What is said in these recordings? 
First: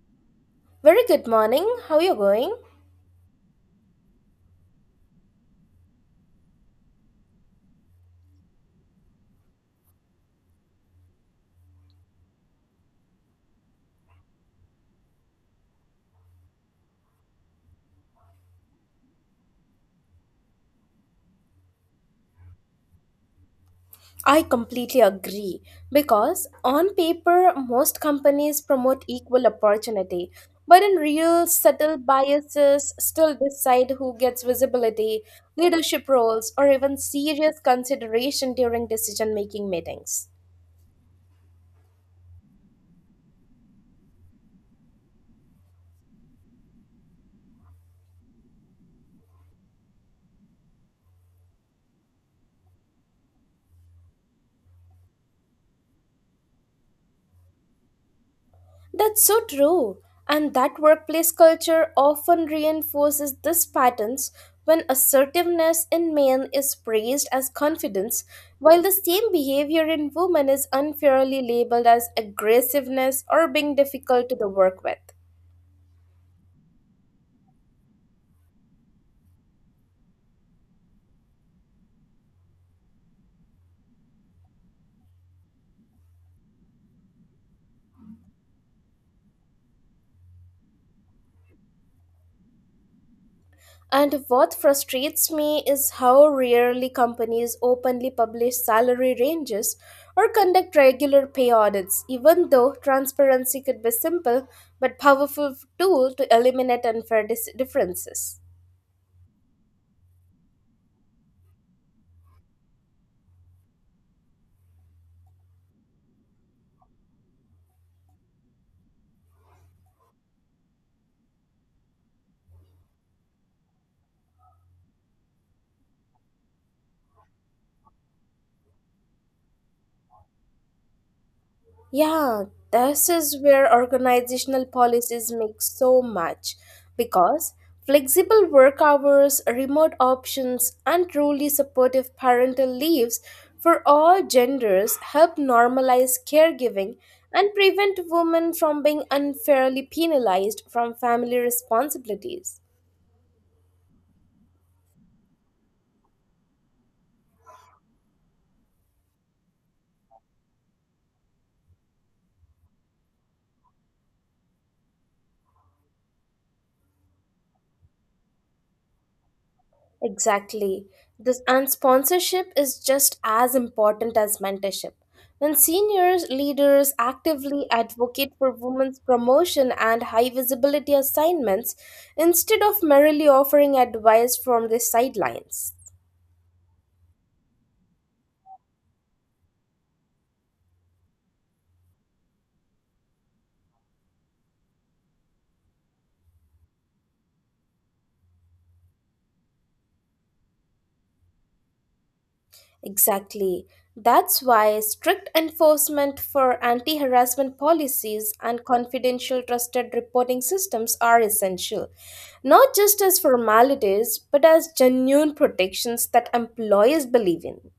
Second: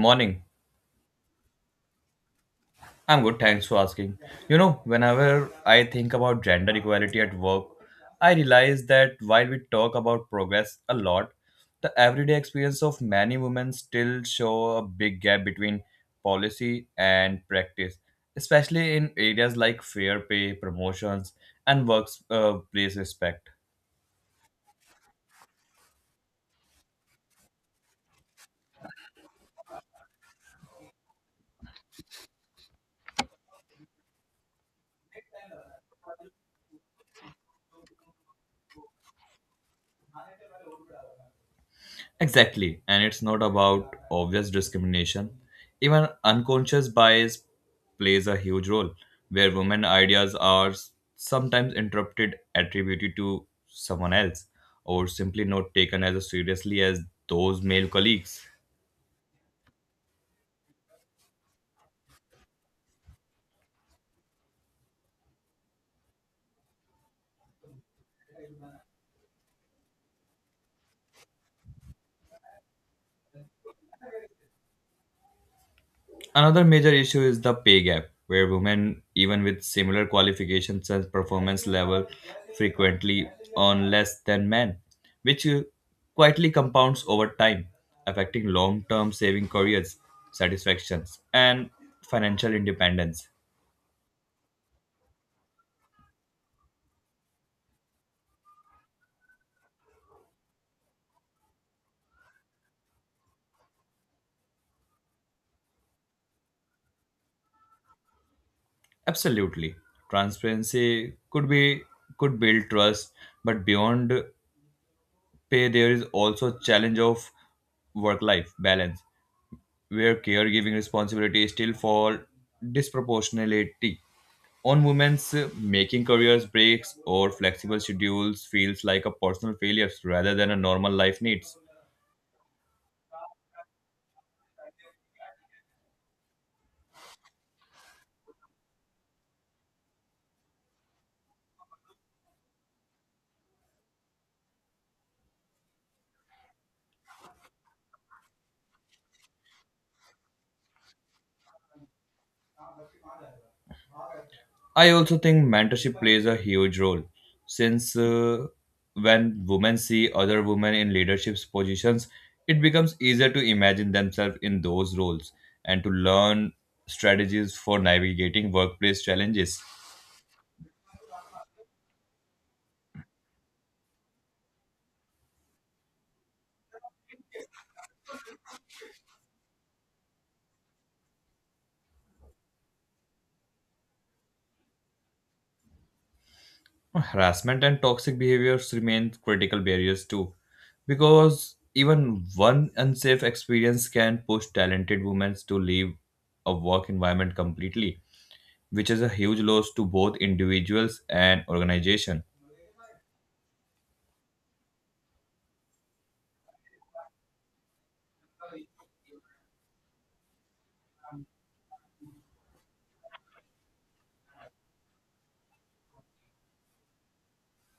Morning. Very good morning. How are you going? I'm good, thanks for asking. You know, whenever I think about gender equality at work, I realize that while we talk about progress a lot, the everyday experience of many women still show a big gap between policy and practice, especially in areas like fair pay, promotions, and workplace place respect. I completely agree because on paper, most companies promote equal opportunity, but in real, subtle biases still decide who gets visibility, leadership roles, or even serious consideration during decision making meetings. Exactly, and it's not about obvious discrimination. Even unconscious bias plays a huge role, where women ideas are sometimes interpreted, attributed to someone else, or simply not taken as seriously as those male colleagues. That's so true. And that workplace culture often reinforces these patterns when assertiveness in men is praised as confidence, while the same behavior in women is unfairly labeled as aggressiveness or being difficult to the work with. Another major issue is the pay gap, where women, even with similar qualifications and performance level, frequently earn less than men, which quietly compounds over time, affecting long term saving careers, satisfactions, and financial independence. And what frustrates me is how rarely companies openly publish salary ranges or conduct regular pay audits, even though transparency could be simple but powerful tool to eliminate unfair differences. Absolutely. Transparency could be could build trust, but beyond pay there is also challenge of work life balance where caregiving responsibilities still fall disproportionately on women's making careers breaks or flexible schedules feels like a personal failure rather than a normal life needs. Yeah, this is where organizational policies make so much because flexible work hours, remote options, and truly supportive parental leaves for all genders help normalize caregiving and prevent women from being unfairly penalized from family responsibilities. I also think mentorship plays a huge role since when women see other women in leadership positions it becomes easier to imagine themselves in those roles and to learn strategies for navigating workplace challenges. Exactly. This and sponsorship is just as important as mentorship. When senior leaders actively advocate for women's promotion and high visibility assignments instead of merely offering advice from the sidelines. Harassment and toxic behaviors remain critical barriers too, because even one unsafe experience can push talented women to leave a work environment completely, which is a huge loss to both individuals and organization. Exactly. That's why strict enforcement for anti harassment policies and confidential trusted reporting systems are essential, not just as formalities, but as genuine protections that employers believe in.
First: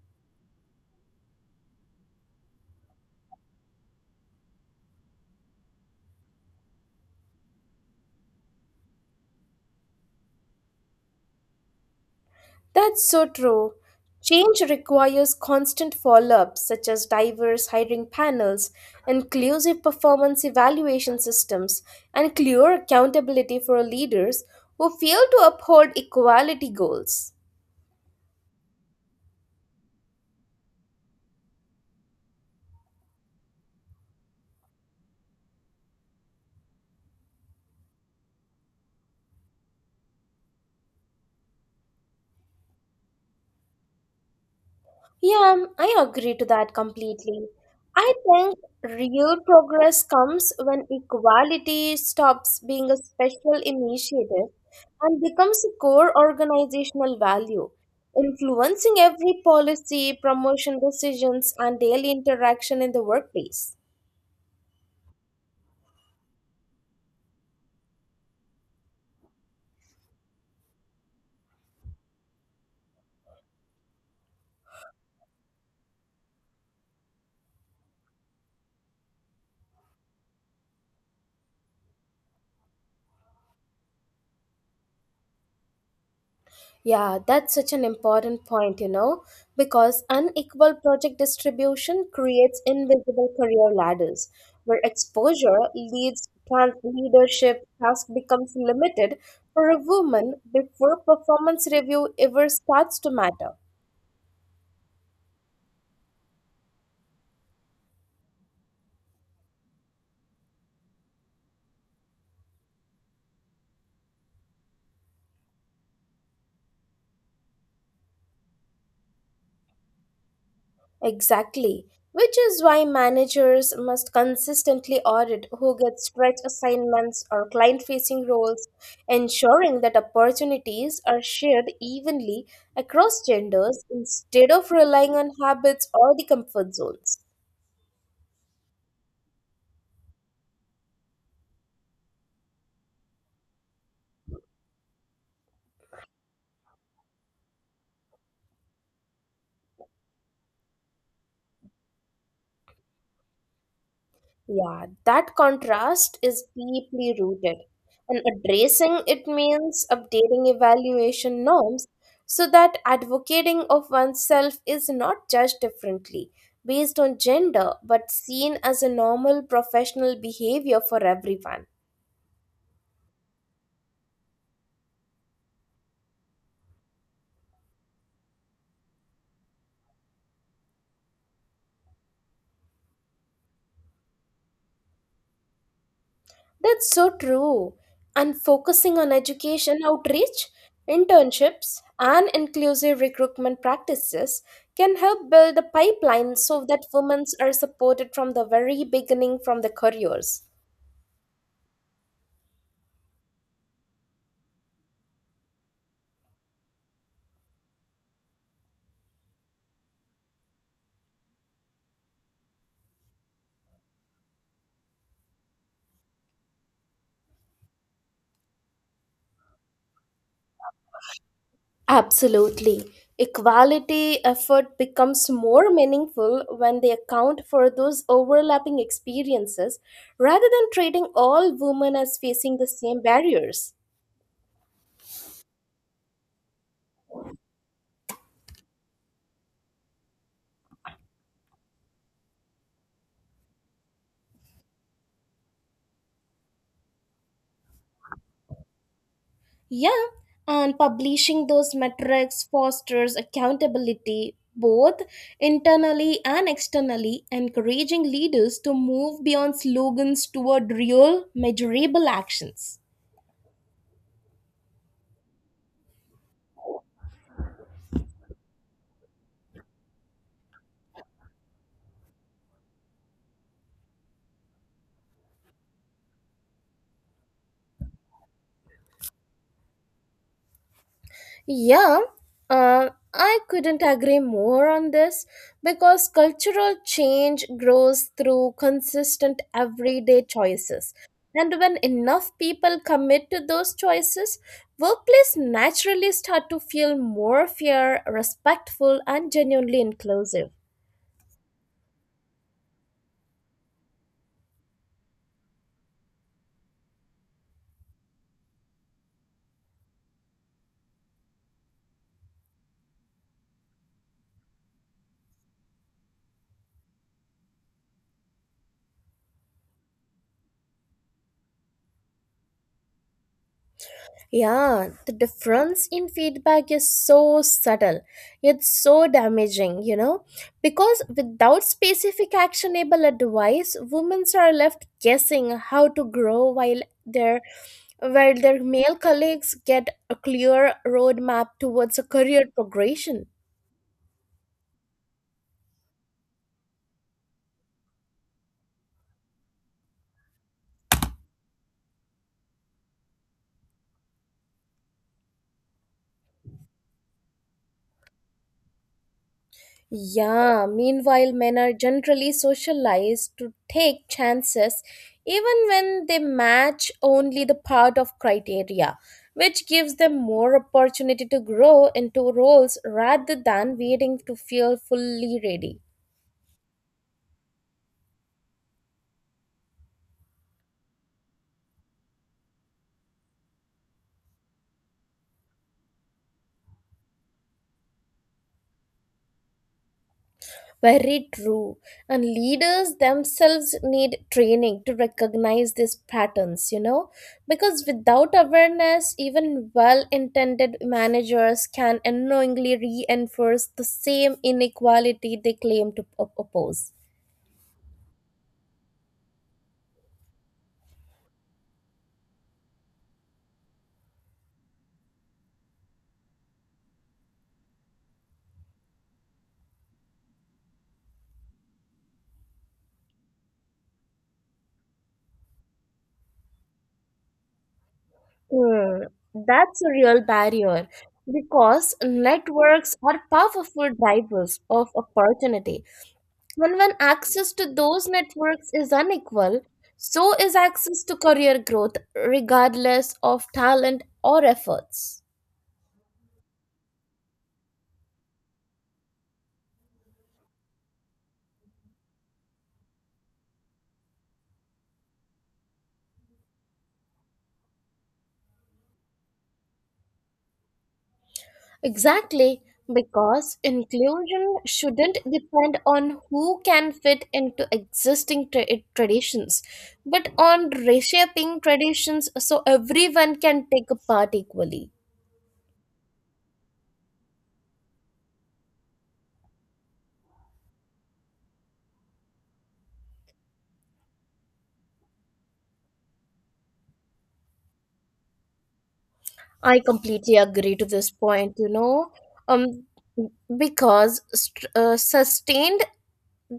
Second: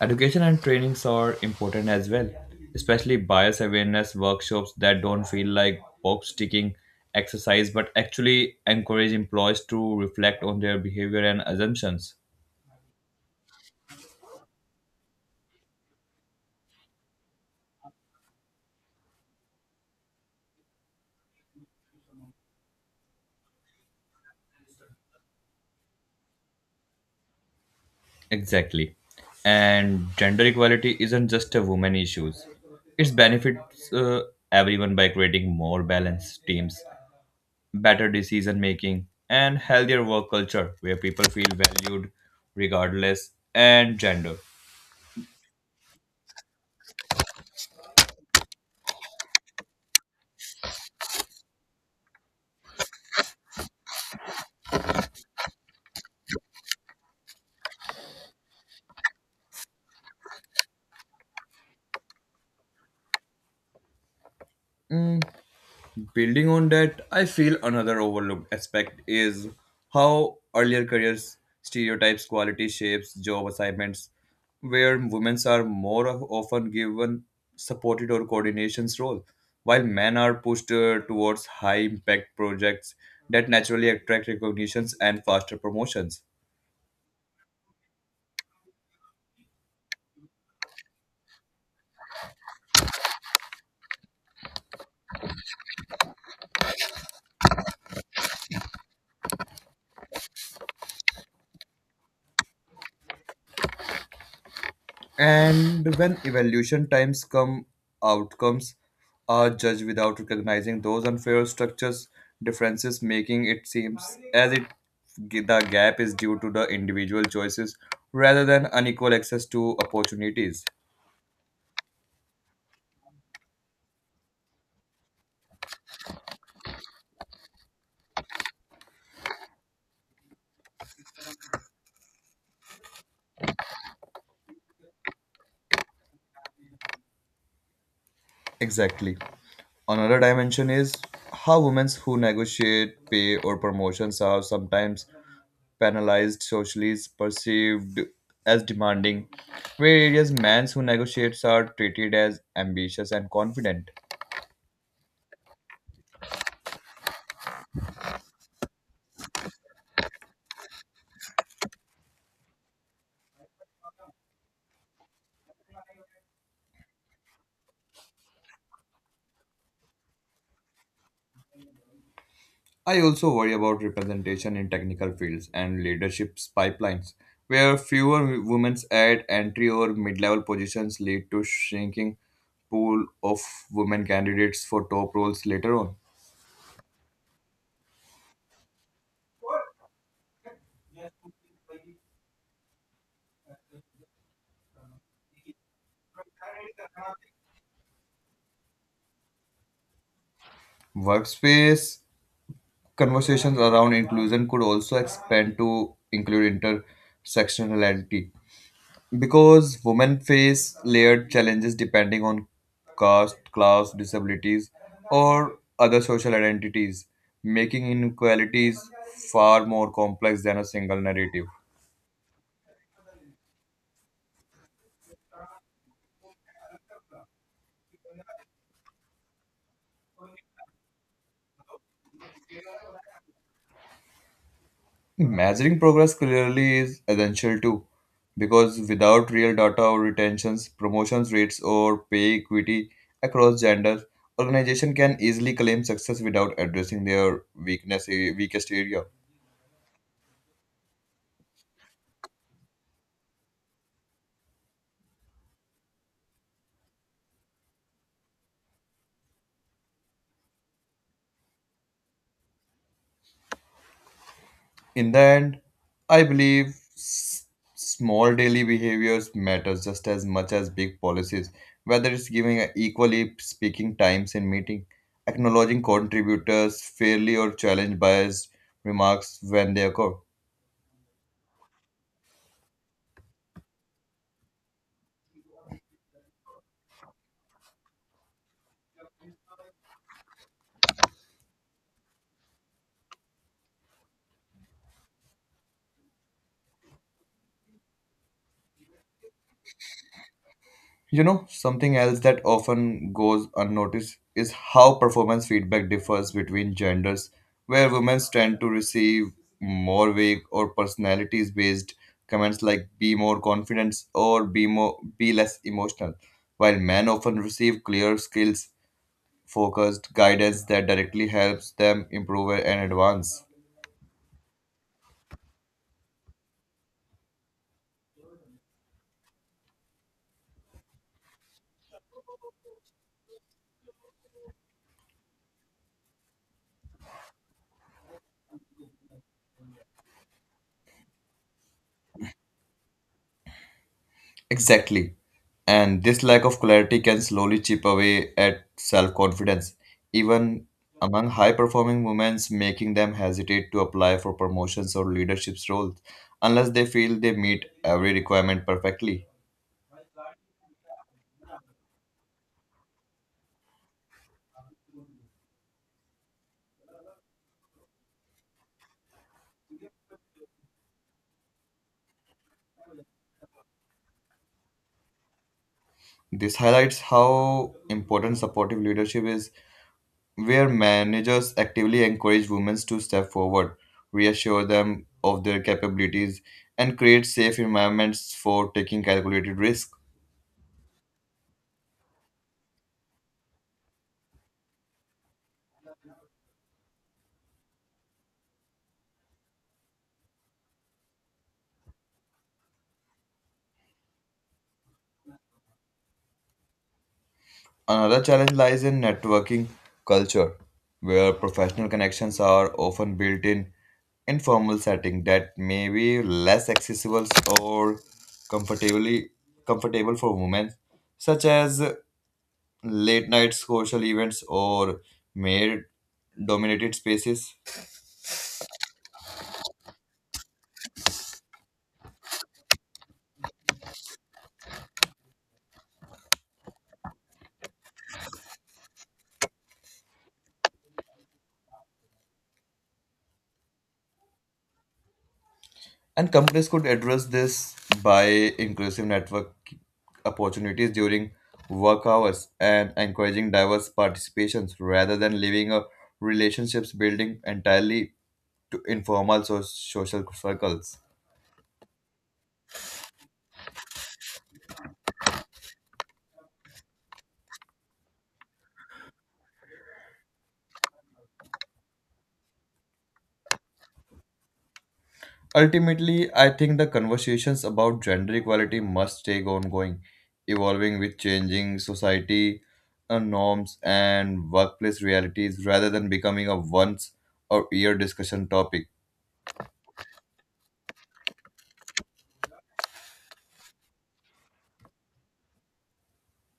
Education and trainings are important as well, especially bias awareness workshops that don't feel like box ticking exercise but actually encourage employees to reflect on their behavior and assumptions. That's so true. Change requires constant follow ups, such as diverse hiring panels, inclusive performance evaluation systems, and clear accountability for leaders who fail to uphold equality goals. Exactly. And gender equality isn't just a woman issues. It benefits everyone by creating more balanced teams, better decision making, and healthier work culture where people feel valued regardless and gender. Yeah, I agree to that completely. I think real progress comes when equality stops being a special initiative and becomes a core organizational value, influencing every policy, promotion decisions, and daily interaction in the workplace. Mm, Building on that, I feel another overlooked aspect is how earlier careers stereotypes quality shapes job assignments, where women are often given supported or coordinations role, while men are pushed towards high impact projects that naturally attract recognitions and faster promotions. Yeah, that's such an important point, you know, because unequal project distribution creates invisible career ladders where exposure leads trans leadership task becomes limited for a woman before performance review ever starts to matter. And when evaluation times come, outcomes are judged without recognizing those unfair structures differences, making it seems as if the gap is due to the individual choices rather than unequal access to opportunities. Exactly, which is why managers must consistently audit who gets stretch assignments or client facing roles, ensuring that opportunities are shared evenly across genders instead of relying on habits or the comfort zones. Exactly. Another dimension is how women who negotiate pay or promotions are sometimes penalized socially is perceived as demanding, where areas men who negotiate are treated as ambitious and confident. Yeah, that contrast is deeply rooted, and addressing it means updating evaluation norms so that advocating of oneself is not judged differently based on gender but seen as a normal professional behavior for everyone. I also worry about representation in technical fields and leadership pipelines, where fewer women at entry or mid-level positions lead to shrinking pool of women candidates for top roles later on. That's so true. And focusing on education outreach, internships, and inclusive recruitment practices can help build a pipeline so that women are supported from the very beginning from the careers. Workspace conversations around inclusion could also expand to include intersectionality, because women face layered challenges depending on caste, class, disabilities, or other social identities, making inequalities far more complex than a single narrative. Absolutely. Equality effort becomes more meaningful when they account for those overlapping experiences rather than treating all women as facing the same barriers. Measuring progress clearly is essential too, because without real data or retentions, promotions rates, or pay equity across genders, organizations can easily claim success without addressing their weakest area. Yeah, and publishing those metrics fosters accountability both internally and externally, encouraging leaders to move beyond slogans toward real, measurable actions. In the end, I believe s- small daily behaviors matters just as much as big policies, whether it's giving a equally speaking times in meeting, acknowledging contributors fairly or challenge biased remarks when they occur. Yeah, I couldn't agree more on this because cultural change grows through consistent everyday choices. And when enough people commit to those choices, workplace naturally start to feel more fair, respectful, and genuinely inclusive. You know, something else that often goes unnoticed is how performance feedback differs between genders, where women tend to receive more vague or personalities based comments like be more confident or be less emotional, while men often receive clear skills focused guidance that directly helps them improve and advance. Yeah, the difference in feedback is so subtle, yet so damaging, you know? Because without specific actionable advice, women are left guessing how to grow while their male colleagues get a clear roadmap towards a career progression. Exactly. And this lack of clarity can slowly chip away at self confidence, even among high performing women, making them hesitate to apply for promotions or leadership roles unless they feel they meet every requirement perfectly. Yeah, meanwhile, men are generally socialized to take chances even when they match only the part of criteria, which gives them more opportunity to grow into roles rather than waiting to feel fully ready. This highlights how important supportive leadership is, where managers actively encourage women to step forward, reassure them of their capabilities, and create safe environments for taking calculated risks. Very true. And leaders themselves need training to recognize these patterns, you know, because without awareness, even well intended managers can unknowingly reinforce the same inequality they claim to oppose. Another challenge lies in networking culture, where professional connections are often built in informal setting that may be less accessible or comfortably comfortable for women, such as late night social events or male dominated spaces. Hmm, that's a real barrier because networks are powerful drivers of opportunity, and when access to those networks is unequal, so is access to career growth, regardless of talent or efforts. And companies could address this by inclusive network opportunities during work hours and encouraging diverse participations rather than leaving a relationships building entirely to social circles. Exactly, because inclusion shouldn't depend on who can fit into existing traditions, but on reshaping traditions so everyone can take a part equally. Ultimately, I think the conversations about gender equality must stay ongoing, evolving with changing society norms and workplace realities rather than becoming a once or year discussion topic. I completely agree to this point, you know. Um, because sustained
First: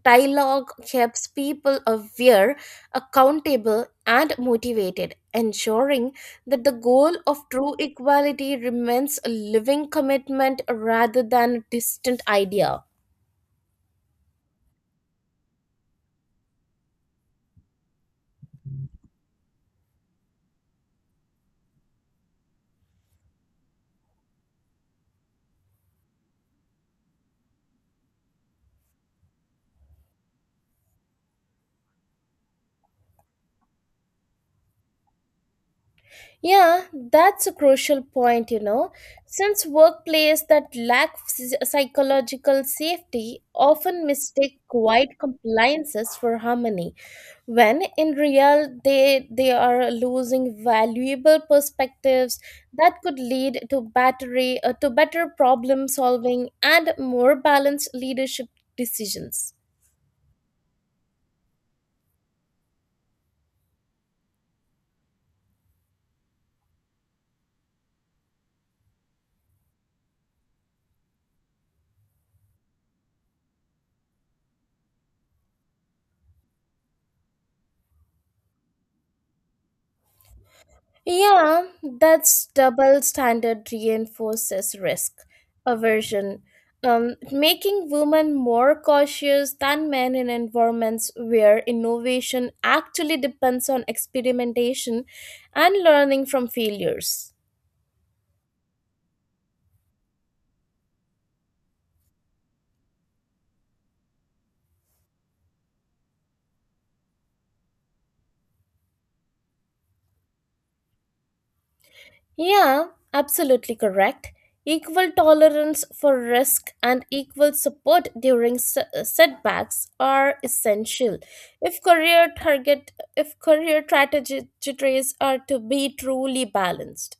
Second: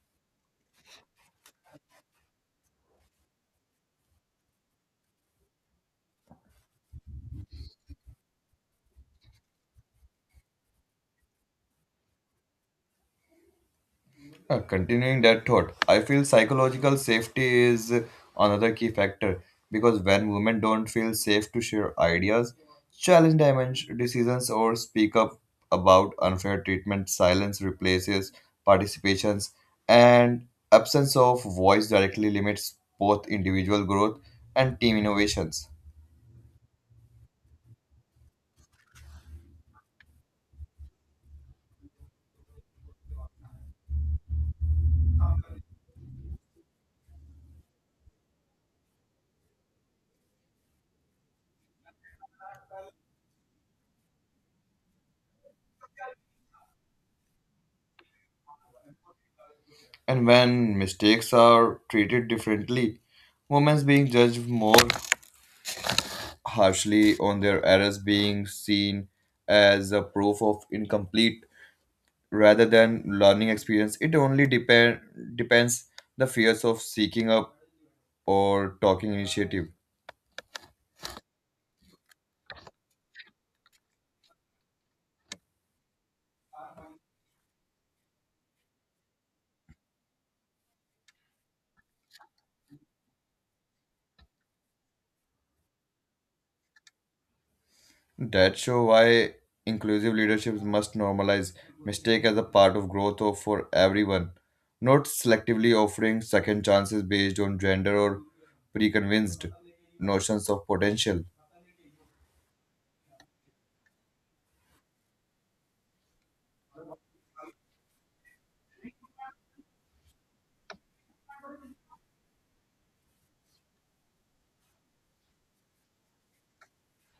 dialogue keeps people aware, accountable, and motivated, ensuring that the goal of true equality remains a living commitment rather than a distant idea. Continuing that thought, I feel psychological safety is another key factor because when women don't feel safe to share ideas, decisions, or speak up about unfair treatment, silence replaces participations, and absence of voice directly limits both individual growth and team innovations. Yeah, that's a crucial point, you know, since workplace that lack psychological safety often mistake quiet compliances for harmony, when in real they are losing valuable perspectives that could lead to battery to better problem solving and more balanced leadership decisions. And when mistakes are treated differently, women's being judged more harshly on their errors being seen as a proof of incomplete rather than learning experience. It only depend depends the fears of seeking up or talking initiative. Yeah, that's double standard reinforces risk aversion, making women more cautious than men in environments where innovation actually depends on experimentation and learning from failures. That show why inclusive leadership must normalize mistake as a part of growth of for everyone, not selectively offering second chances based on gender or pre-convinced notions of potential. Yeah, absolutely correct. Equal tolerance for risk and equal support during setbacks are essential. If career target if career strategies are to be truly balanced.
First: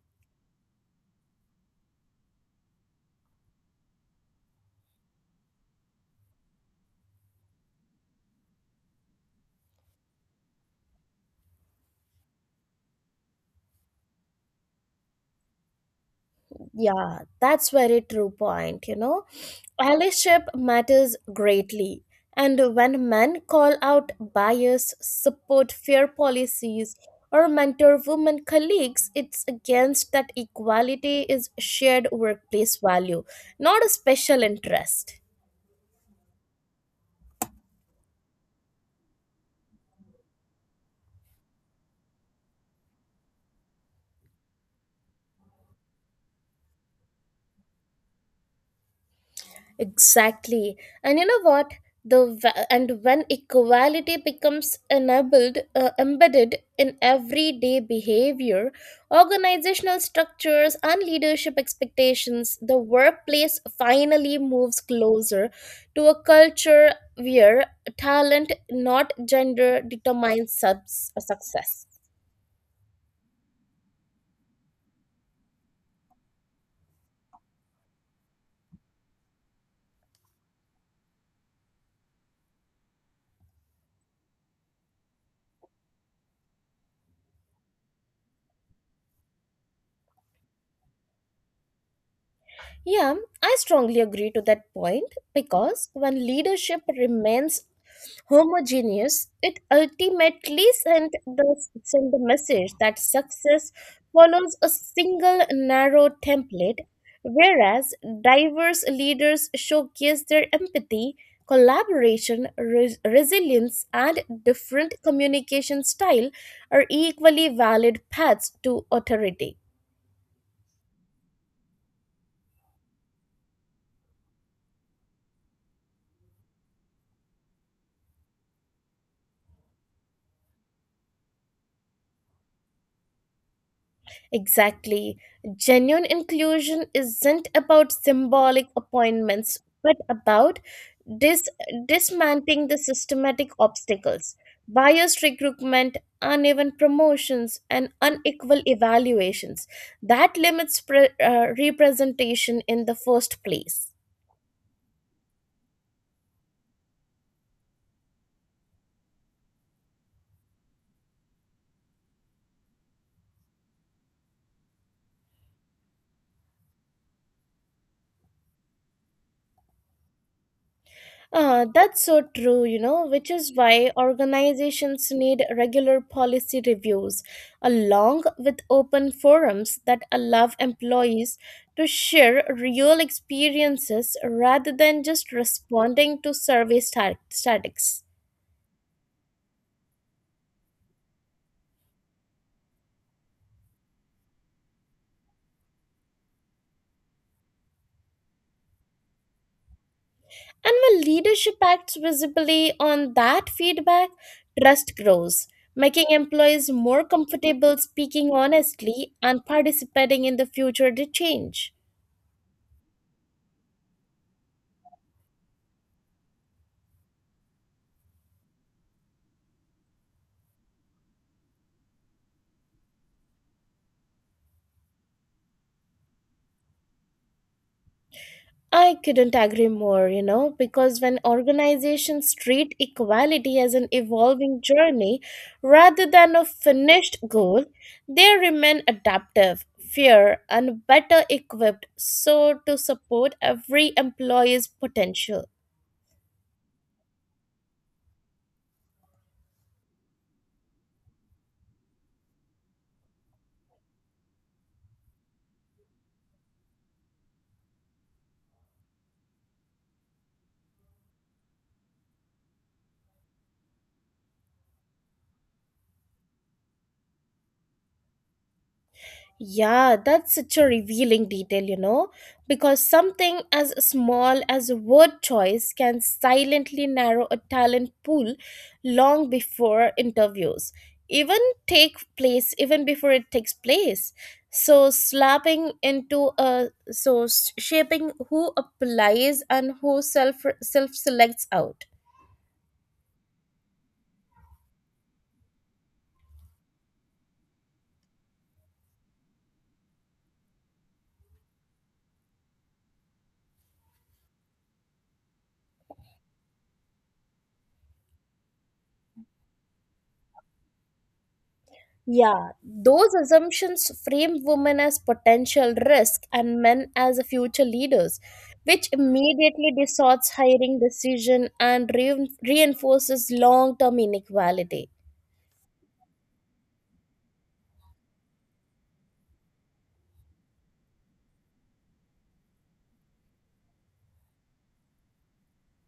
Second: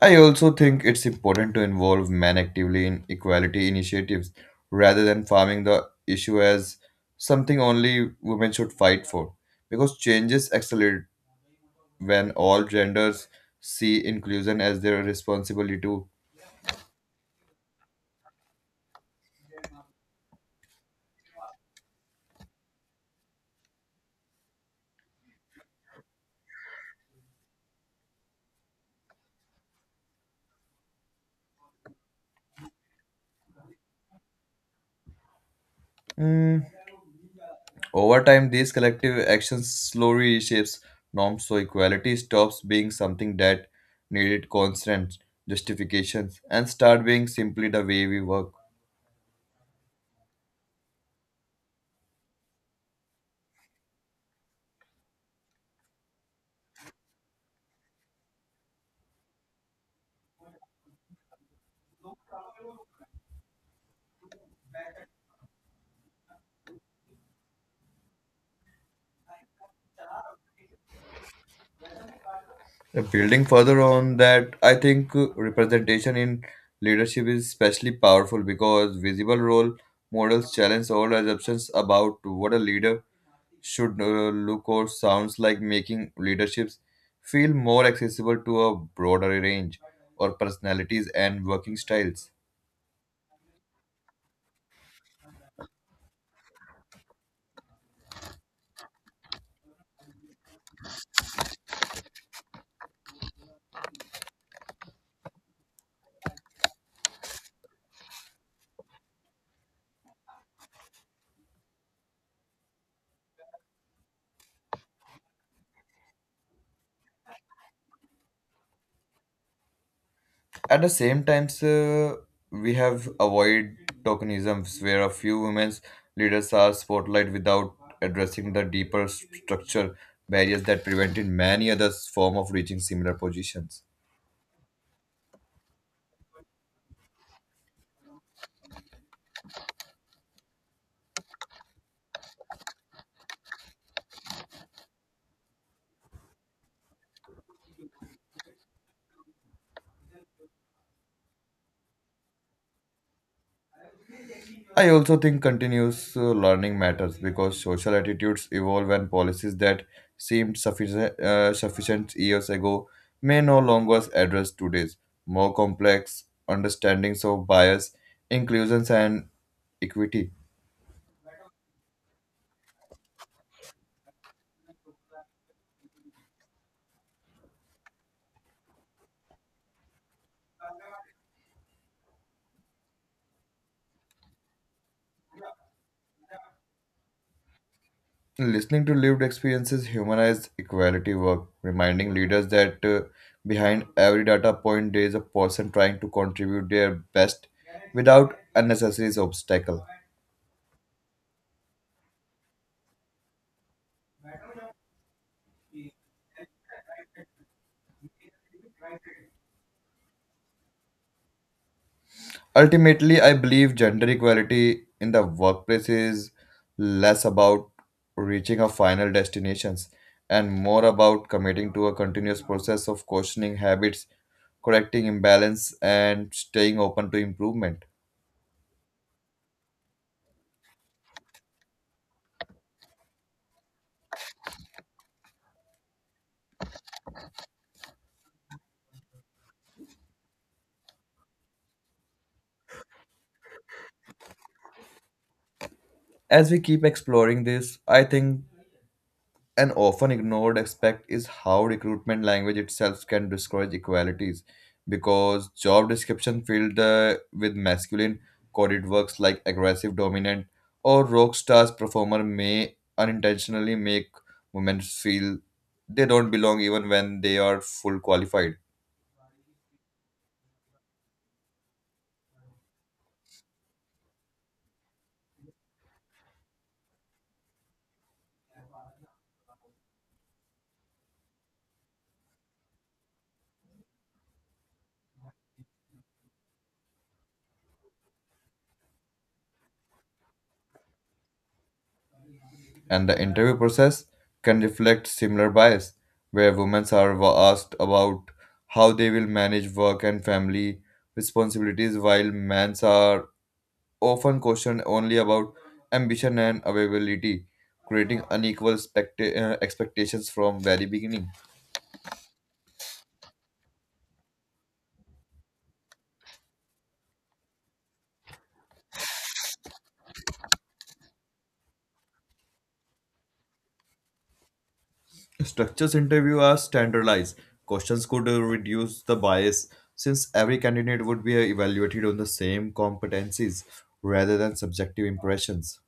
I also think it's important to involve men actively in equality initiatives rather than farming the issue as something only women should fight for. Because changes accelerate when all genders see inclusion as their responsibility too. Yeah, that's very true point, you know. Allyship matters greatly. And when men call out bias, support fair policies, or mentor women colleagues, it's against that equality is shared workplace value, not a special interest. Mm, Over time, these collective actions slowly reshapes norms so equality stops being something that needed constant justifications and start being simply the way we work. Exactly. And you know what? And when equality becomes embedded in everyday behavior, organizational structures and leadership expectations, the workplace finally moves closer to a culture where talent, not gender, determines success. Building further on that, I think representation in leadership is especially powerful because visible role models challenge all assumptions about what a leader should look or sounds like, making leaderships feel more accessible to a broader range of personalities and working styles. Yeah, I strongly agree to that point because when leadership remains homogeneous, it ultimately sent the message that success follows a single narrow template, whereas diverse leaders showcase their empathy, collaboration, resilience, and different communication style are equally valid paths to authority. At the same times we have avoid tokenisms where a few women's leaders are spotlight without addressing the structure barriers that prevented many others form of reaching similar positions. Exactly. Genuine inclusion isn't about symbolic appointments, but about dis- dismantling the systematic obstacles, biased recruitment, uneven promotions, and unequal evaluations that limits representation in the first place. I also think continuous learning matters because social attitudes evolve and policies that seemed sufficient sufficient years ago may no longer address today's more complex understandings of bias inclusions and equity. That's so true, you know, which is why organizations need regular policy reviews, along with open forums that allow employees to share real experiences rather than just responding to survey statistics. Listening to lived experiences humanize equality work, reminding leaders that behind every data point there is a person trying to contribute their best without unnecessary obstacle. And when leadership acts visibly on that feedback, trust grows, making employees more comfortable speaking honestly and participating in the future to change. Ultimately, I believe gender equality in the workplace is less about reaching a final destinations and more about committing to a continuous process of questioning habits, correcting imbalance, and staying open to improvement. I couldn't agree more, you know, because when organizations treat equality as an evolving journey rather than a finished goal, they remain adaptive, fair, and better equipped so to support every employee's potential. As we keep exploring this, I think an often ignored aspect is how recruitment language itself can discourage equalities because job description filled with masculine coded works like aggressive dominant or rock stars performer may unintentionally make women feel they don't belong even when they are full qualified. Yeah, that's such a revealing detail, you know, because something as small as a word choice can silently narrow a talent pool long before interviews even even before it takes place. So slapping into a so s- shaping who applies and who self selects out. And the interview process can reflect similar bias where women are asked about how they will manage work and family responsibilities while men are often questioned only about ambition and availability, creating unequal expectations from very beginning. Yeah, those assumptions frame women as potential risk and men as future leaders, which immediately distorts hiring decision and reinforces long-term inequality. Structures interview are standardized. Questions could reduce the bias since every candidate would be evaluated on the same competencies rather than subjective impressions.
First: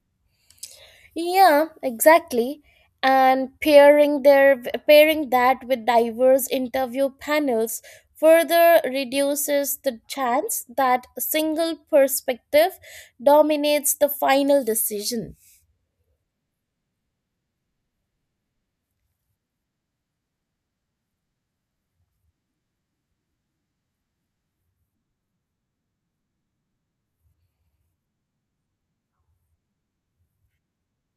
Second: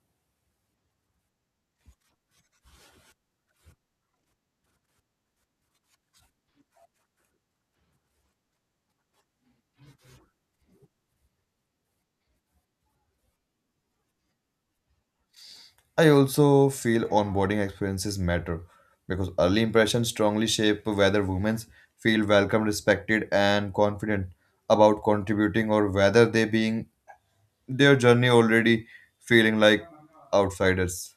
Yeah, exactly. And pairing that with diverse interview panels further reduces the chance that a single perspective dominates the final decision. I also feel onboarding experiences matter because early impressions strongly shape whether women feel welcome, respected, and confident about contributing or whether they being their journey already feeling like outsiders.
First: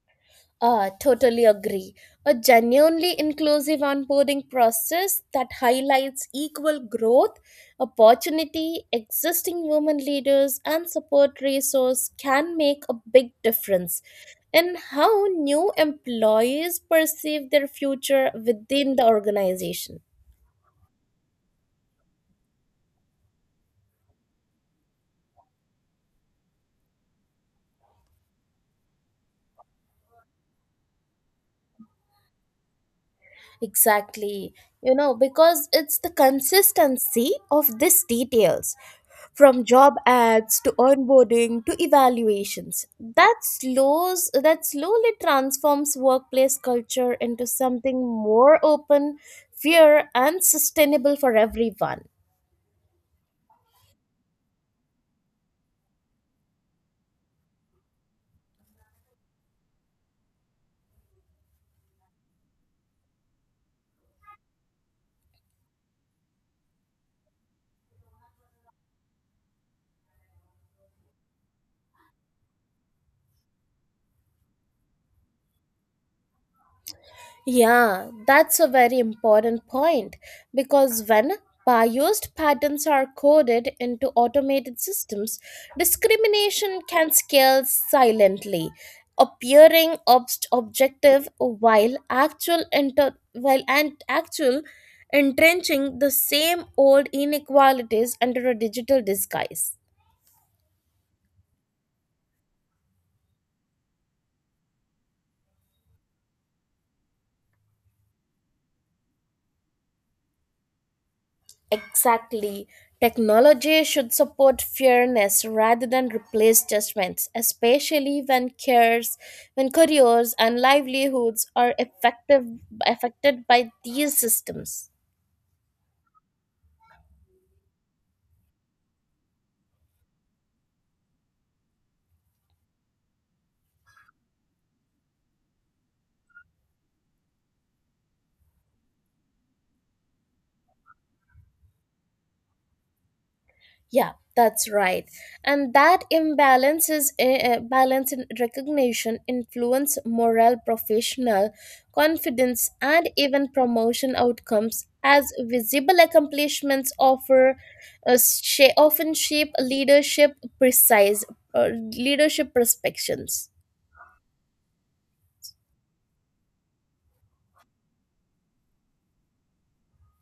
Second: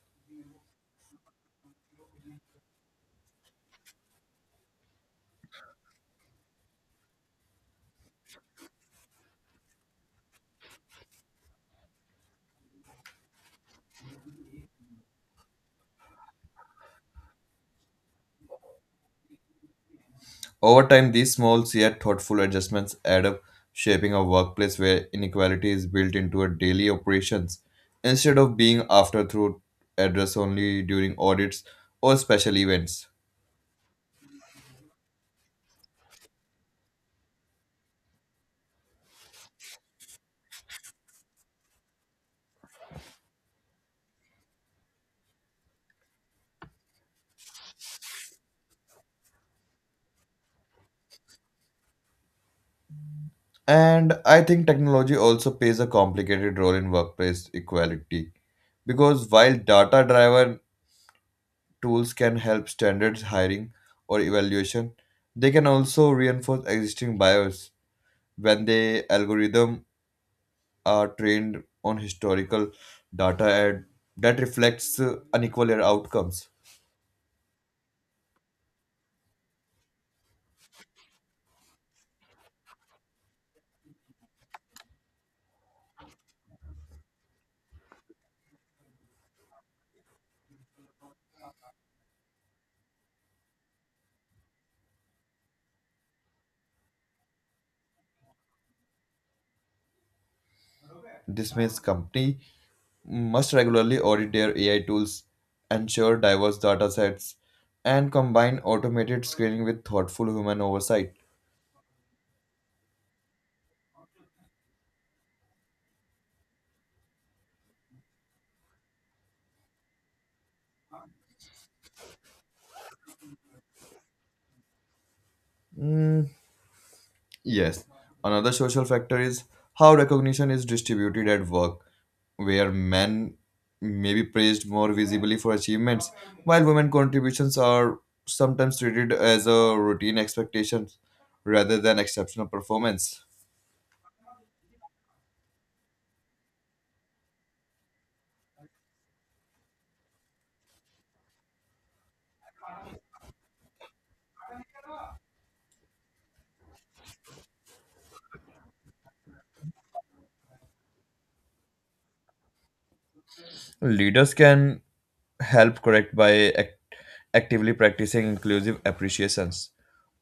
Ah, totally agree. A genuinely inclusive onboarding process that highlights equal growth, opportunity, existing women leaders, and support resource can make a big difference in how new employees perceive their future within the organization. Over time, these small yet thoughtful adjustments add up, shaping a workplace where inequality is built into a daily operations instead of being afterthought addressed only during audits or special events. Exactly. You know, because it's the consistency of these details from job ads to onboarding to evaluations that slows that slowly transforms workplace culture into something more open fair and sustainable for everyone. And I think technology also plays a complicated role in workplace equality because while data driven tools can help standards hiring or evaluation, they can also reinforce existing bias when the algorithm are trained on historical data and that reflects unequal outcomes. Yeah, that's a very important point because when biased patterns are coded into automated systems, discrimination can scale silently, appearing objective while actual inter- while and actual entrenching the same old inequalities under a digital disguise. This means company must regularly audit their AI tools, ensure diverse data sets, and combine automated screening with thoughtful human oversight. Exactly. Technology should support fairness rather than replace judgments, especially when careers and livelihoods are affected by these systems. Mm, Yes, another social factor is how recognition is distributed at work, where men may be praised more visibly for achievements, while women contributions are sometimes treated as a routine expectation rather than exceptional performance. Yeah, that's right. And that imbalance is a balance in recognition, influence, morale, professional confidence, and even promotion outcomes. As visible accomplishments often shape precise uh, leadership perspectives. Leaders can help correct by actively practicing inclusive appreciations,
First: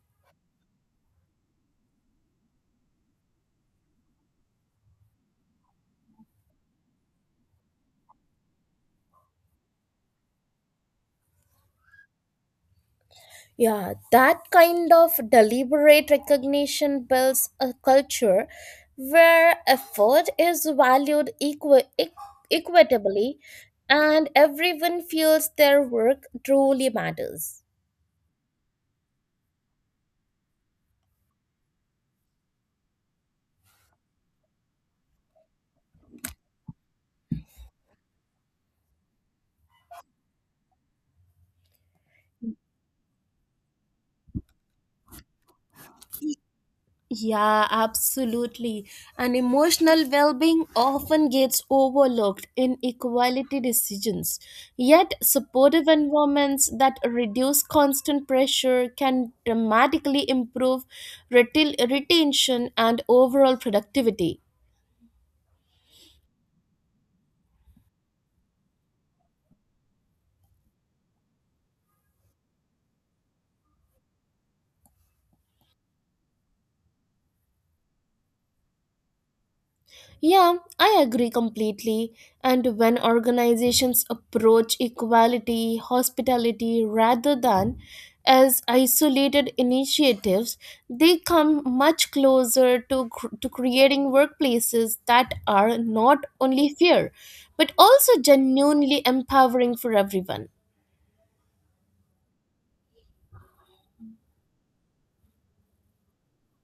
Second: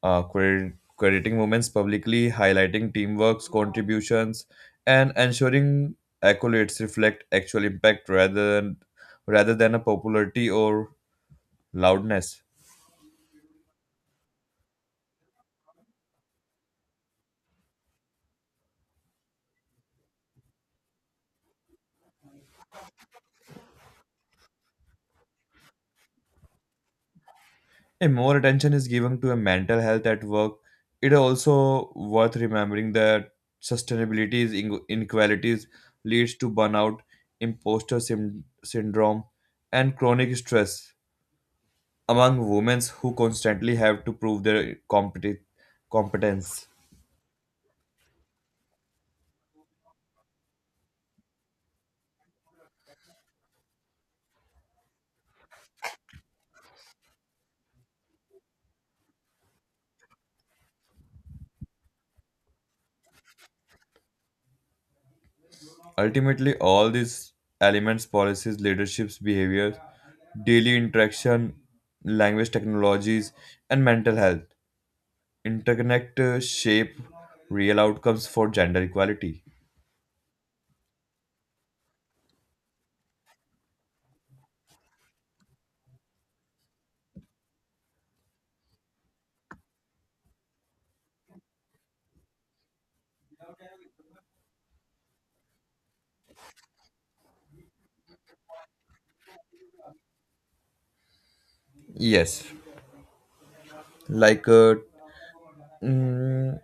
crediting moments publicly, highlighting teamwork's contributions, and ensuring accolades reflect actual impact rather than a popularity or loudness. Yeah, that kind of deliberate recognition builds a culture where effort is valued equitably and everyone feels their work truly matters. If more attention is given to a mental health at work, it is also worth remembering that sustainability inequalities leads to burnout, syndrome, and chronic stress among women who constantly have to prove their competence. Yeah, absolutely. And emotional well being often gets overlooked in equality decisions. Yet, supportive environments that reduce constant pressure can dramatically improve retention and overall productivity. Ultimately, all these elements policies, leaderships, behaviors, daily interaction, language technologies, and mental health interconnect, shape real outcomes for gender equality. Yeah, I agree completely. And when organizations approach equality, hospitality rather than as isolated initiatives, they come much closer to, to creating workplaces that are not only fair, but also genuinely empowering for everyone. Yes, like uh, mm,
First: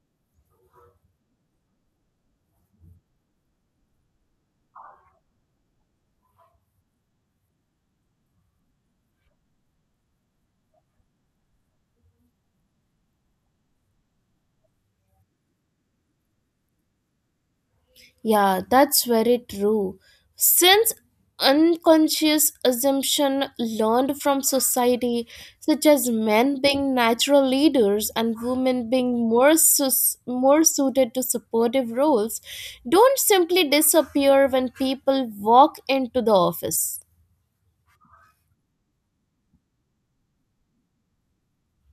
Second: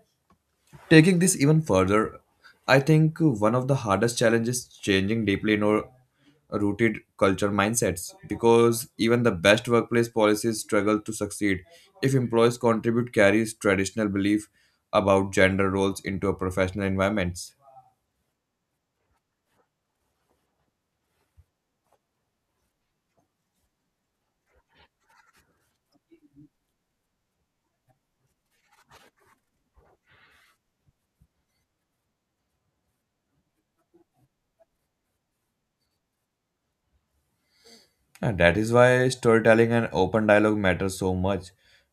taking this even further, I think one of the hardest challenges is changing deeply in our rooted culture mindsets because even the best workplace policies struggle to succeed if employees contribute carries traditional belief about gender roles into a professional environments. Yeah, that's very true. Since unconscious assumption learned from society, such as men being natural leaders and women being more suited to supportive roles, don't simply disappear when people walk into the office. And that is why storytelling and open dialogue matter so much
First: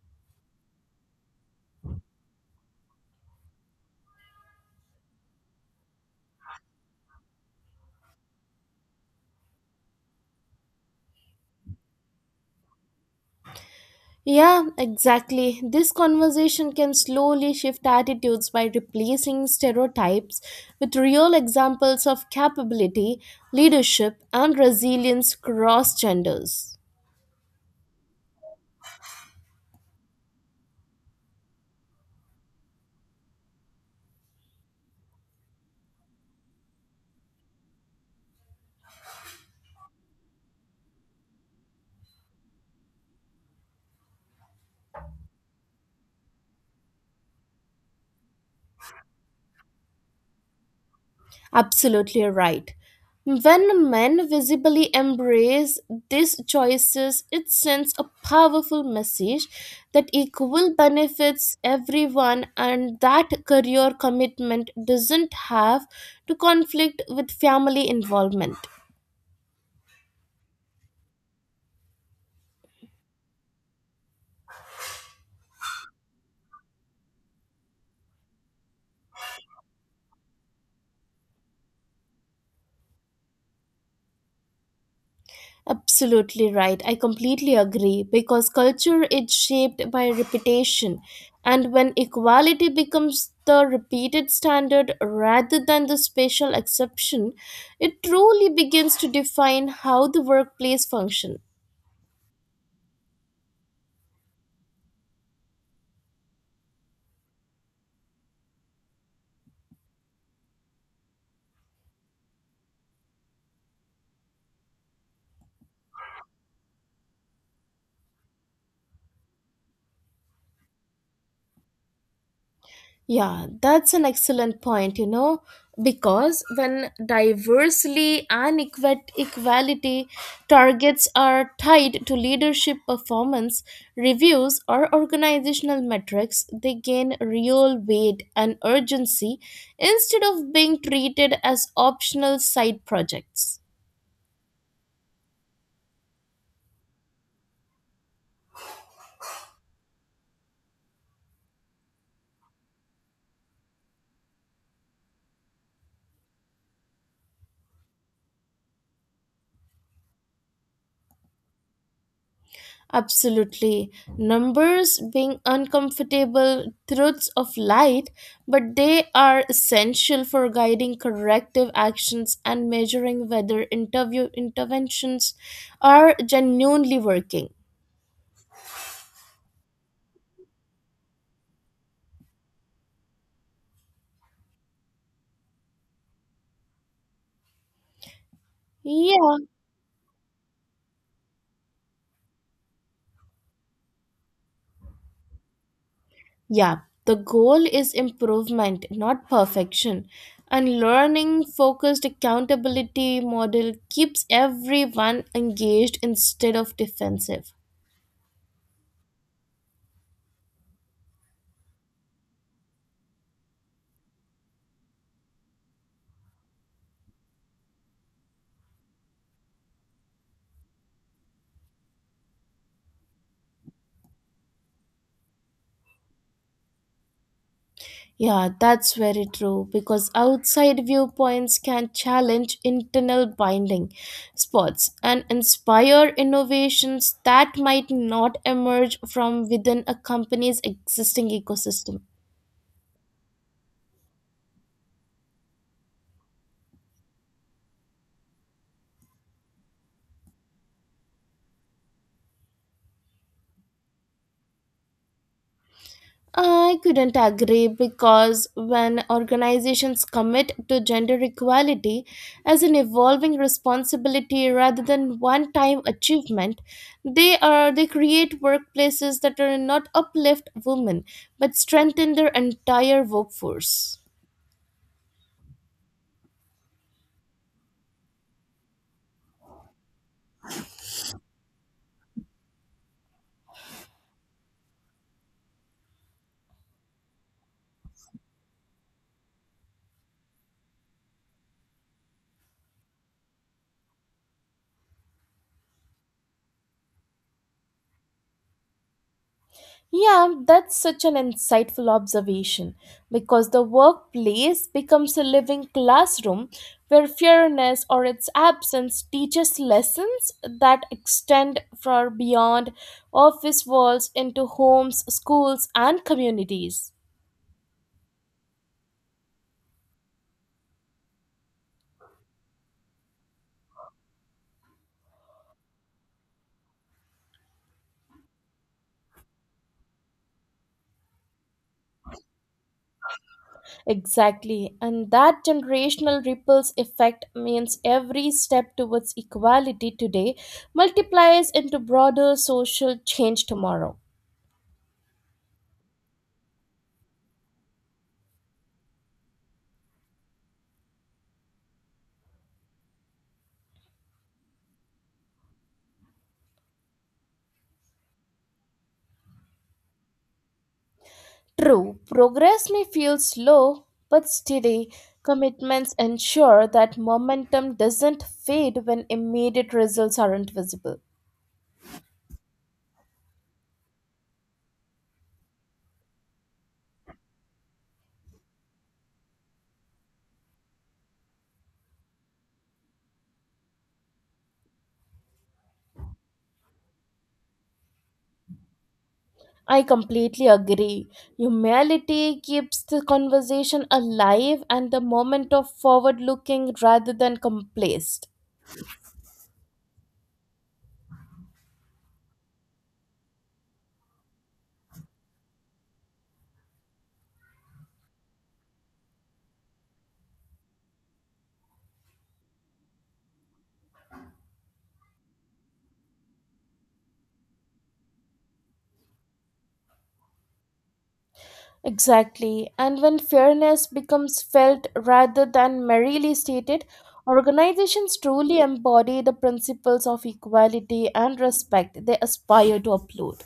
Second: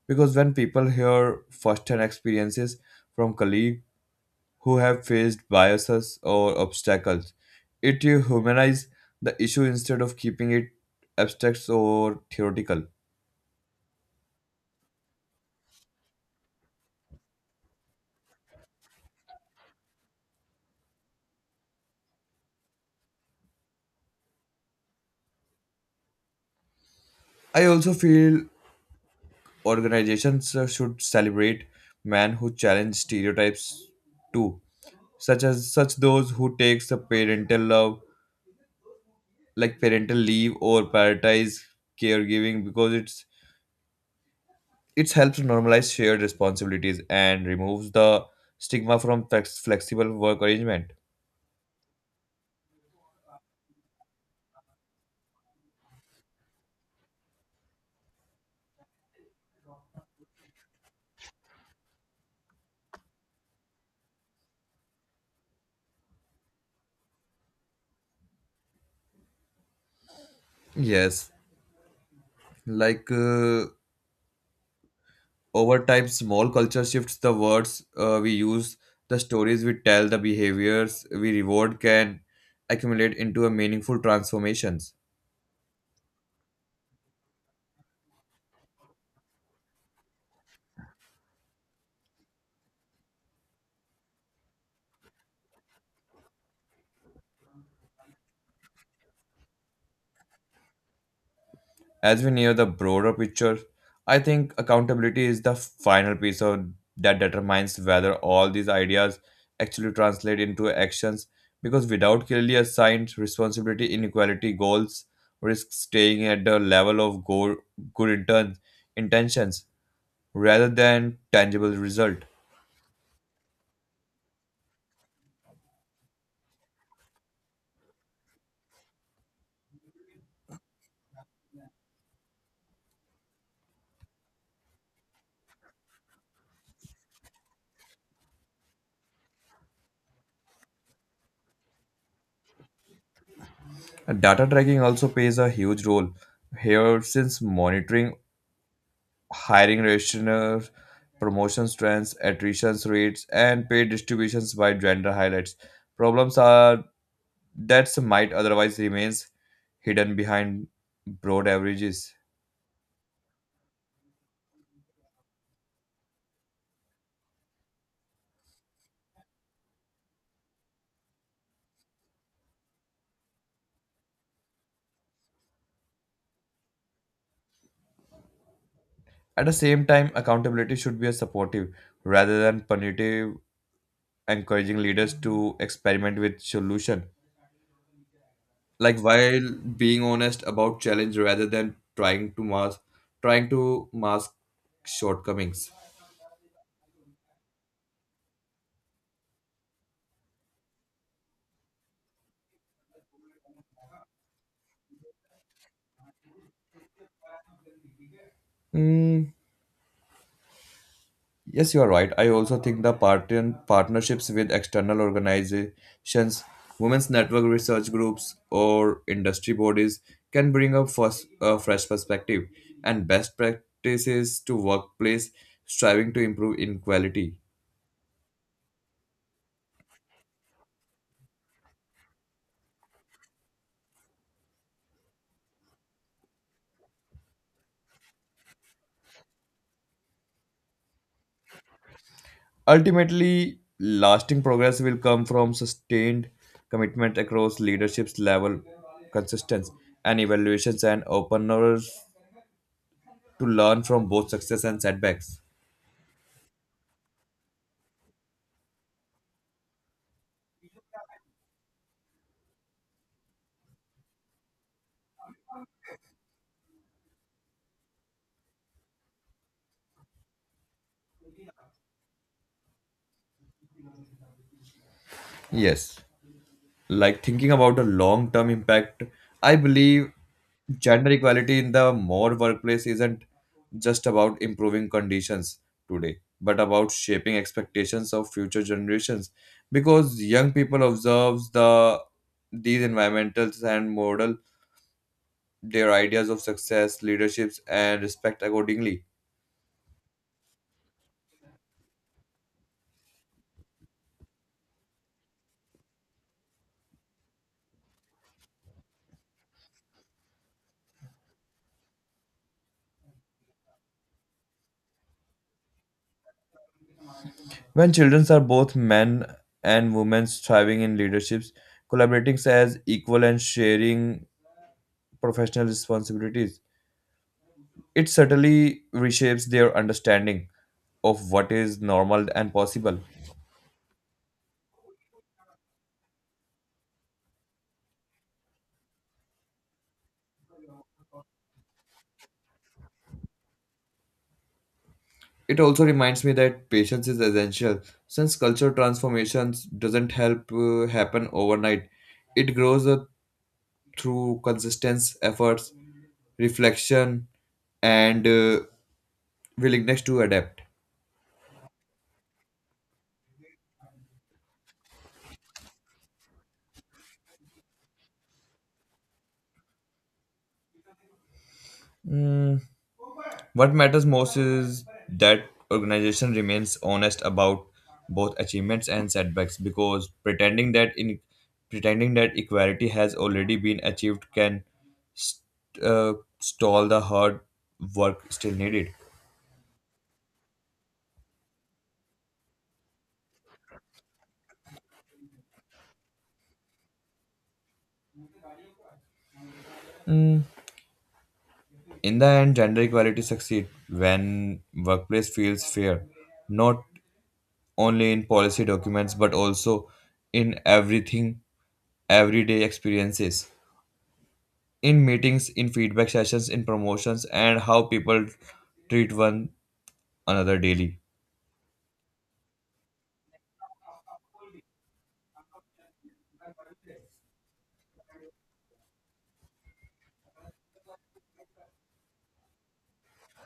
because when people hear first-hand experiences from colleagues who have faced biases or obstacles. It humanizes the issue instead of keeping it abstract or theoretical. Yeah, exactly. This conversation can slowly shift attitudes by replacing stereotypes with real examples of capability, leadership, and resilience across genders. I also feel organizations should celebrate men who challenge stereotypes too, such as such those who takes a parental love, like parental leave or prioritize caregiving because it helps normalize shared responsibilities and removes the stigma from flexible work arrangement. Absolutely right. When men visibly embrace these choices, it sends a powerful message that equal benefits everyone and that career commitment doesn't have to conflict with family involvement. Yes, like over time small culture shifts the words we use, the stories we tell, the behaviors we reward can accumulate into a meaningful transformations Absolutely right. I completely agree because culture is shaped by repetition, and when equality becomes the repeated standard rather than the special exception, it truly begins to define how the workplace functions. as we near the broader picture. I think accountability is the final piece of that determines whether all these ideas actually translate into actions because without clearly assigned responsibility inequality goals risk staying at the level of good intentions rather than tangible result. Yeah, that's an excellent point, you know, because when diversity and equality targets are tied to leadership performance, reviews, or organizational metrics, they gain real weight and urgency instead of being treated as optional side projects. Data tracking also plays a huge role here since monitoring hiring rationale, promotions trends, attrition rates, and pay distributions by gender highlights problems are that might otherwise remains hidden behind broad averages. Absolutely. Numbers being uncomfortable truths of light, but they are essential for guiding corrective actions and measuring whether interview interventions are genuinely working. At the same time, accountability should be a supportive rather than punitive, encouraging leaders to experiment with solution like Yeah. while being honest about challenge rather than trying to mask shortcomings. Yeah. The goal is improvement, not perfection. And learning focused accountability model keeps everyone engaged instead of defensive. Mm, yes you are right. I also think the partnerships with external organizations, women's network research groups or industry bodies can bring a a fresh perspective and best practices to workplace striving to improve inequality. Yeah, that's very true because outside viewpoints can challenge internal binding spots and inspire innovations that might not emerge from within a company's existing ecosystem. Ultimately, lasting progress will come from sustained commitment across leadership's level, consistency, and evaluations, and openness to learn from both success and setbacks. I couldn't agree because when organizations commit to gender equality as an evolving responsibility rather than one-time achievement, they create workplaces that are not uplift women but strengthen their entire workforce. Yes. Like thinking about the long term impact, I believe gender equality in the more workplace isn't just about improving conditions today but about shaping expectations of future generations because young people observes the these environmentals and model their ideas of success leaderships and respect accordingly. Yeah, that's such an insightful observation because the workplace becomes a living classroom where fairness or its absence teaches lessons that extend far beyond office walls into homes, schools, and communities. When children are both men and women thriving in leaderships collaborating as equal and sharing professional responsibilities, it certainly reshapes their understanding of what is normal and possible. Exactly, and that generational ripples effect means every step towards equality today multiplies into broader social change tomorrow. It also reminds me that patience is essential since cultural transformations doesn't help happen overnight. It grows through consistent efforts, reflection, and willingness to adapt. True, progress may feel slow, but steady commitments ensure that momentum doesn't fade when immediate results aren't visible. Mm, what matters most is that organization remains honest about both achievements and setbacks because pretending that equality has already been achieved can st- uh, stall the hard work still needed. I completely agree. Humility keeps the conversation alive and the moment of forward looking rather than complacent. Mm, in the end, gender equality succeeds when workplace feels fair, not only in policy documents but also in everything everyday experiences. In meetings, in feedback sessions, in promotions, and how people treat one another daily. Exactly. And when fairness becomes felt rather than merely stated, organizations truly embody the principles of equality and respect they aspire to uphold.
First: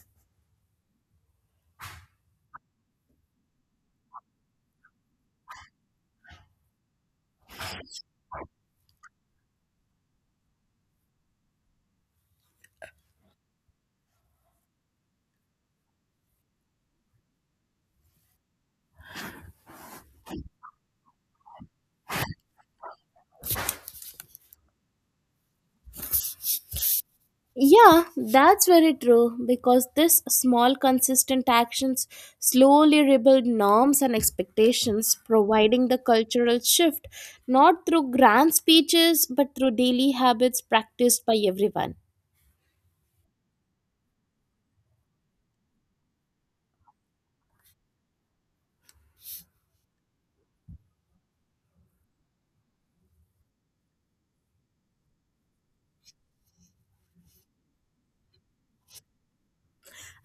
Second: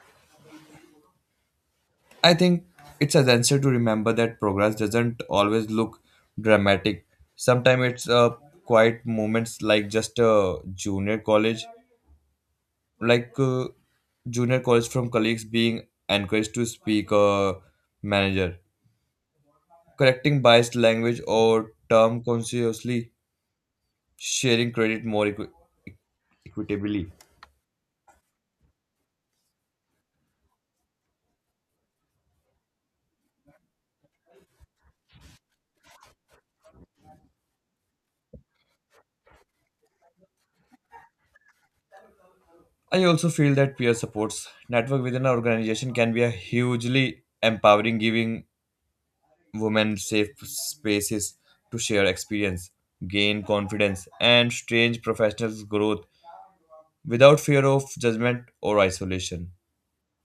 I think it's essential to remember that progress doesn't always look dramatic. Sometimes it's quiet moments, like just a junior college, like junior college from colleagues being encouraged to speak a manager, correcting biased language or term consciously, sharing credit more equitably. Yeah, that's very true because this small consistent actions slowly rebuild norms and expectations, providing the cultural shift not through grand speeches but through daily habits practiced by everyone. I also feel that peer supports network within an organization can be a hugely empowering, giving women safe spaces to share experience, gain confidence, and strange professional growth without fear of judgment or isolation.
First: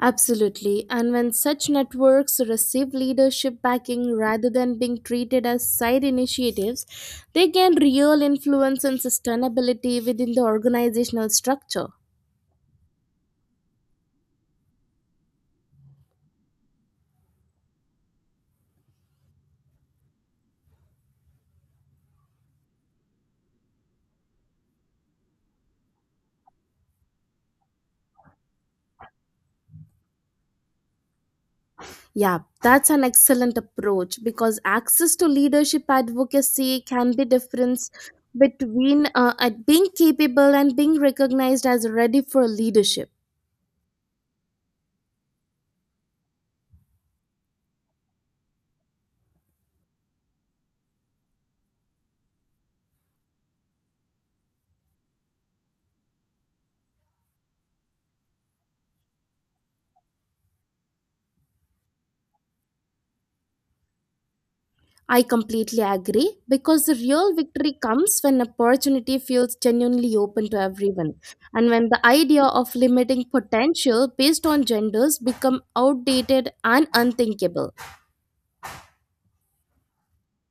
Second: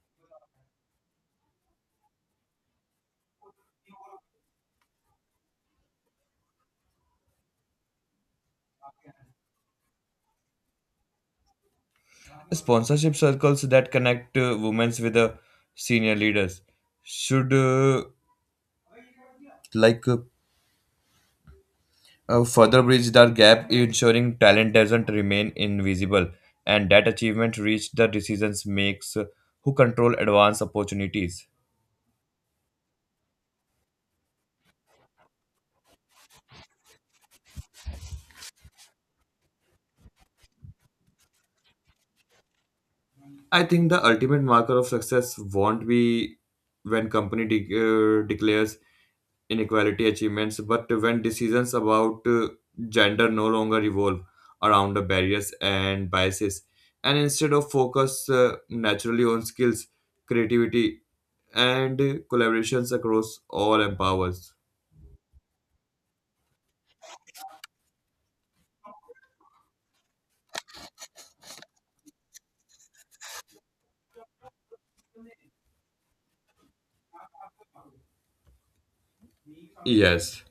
Absolutely. And when such networks receive leadership backing rather than being treated as side initiatives, they gain real influence and sustainability within the organizational structure. Sponsorship circles that connect women with senior leaders should like uh, further bridge the gap, ensuring talent doesn't remain invisible and that achievement reach the decisions makes who control advanced opportunities. Yeah, that's an excellent approach because access to leadership advocacy can be difference between at being capable and being recognized as ready for leadership. I think the ultimate marker of success won't be when company declares inequality achievements, but when decisions about gender no longer revolve around the barriers and biases, and instead of focus naturally on skills, creativity, and collaborations across all empowers. I completely agree because the real victory comes when opportunity feels genuinely open to everyone and when the idea of limiting potential based on genders become outdated and unthinkable. Yes.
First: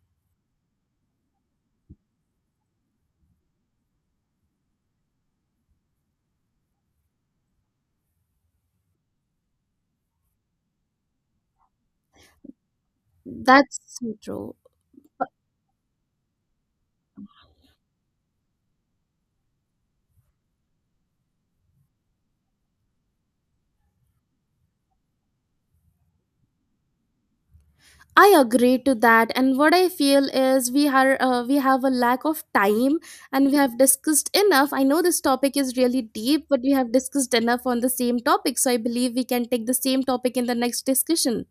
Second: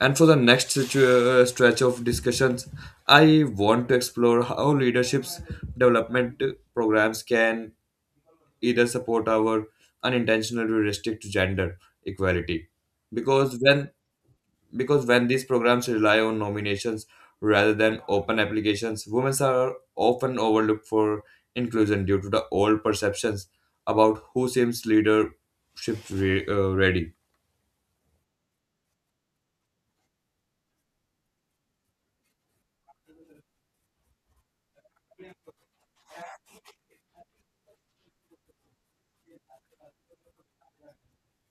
And for the next stretch of discussions, I want to explore how leadership's development programs can either support our unintentional heuristic to gender equality. Because That's when so true. because when these programs rely on nominations rather than open applications, women are often overlooked for inclusion due to the old perceptions about who seems leadership ready. I agree to that and what I feel is we have a lack of time and we have discussed enough. I know this topic is really deep but we have discussed enough on the same topic so I believe we can take the same topic in the next discussion.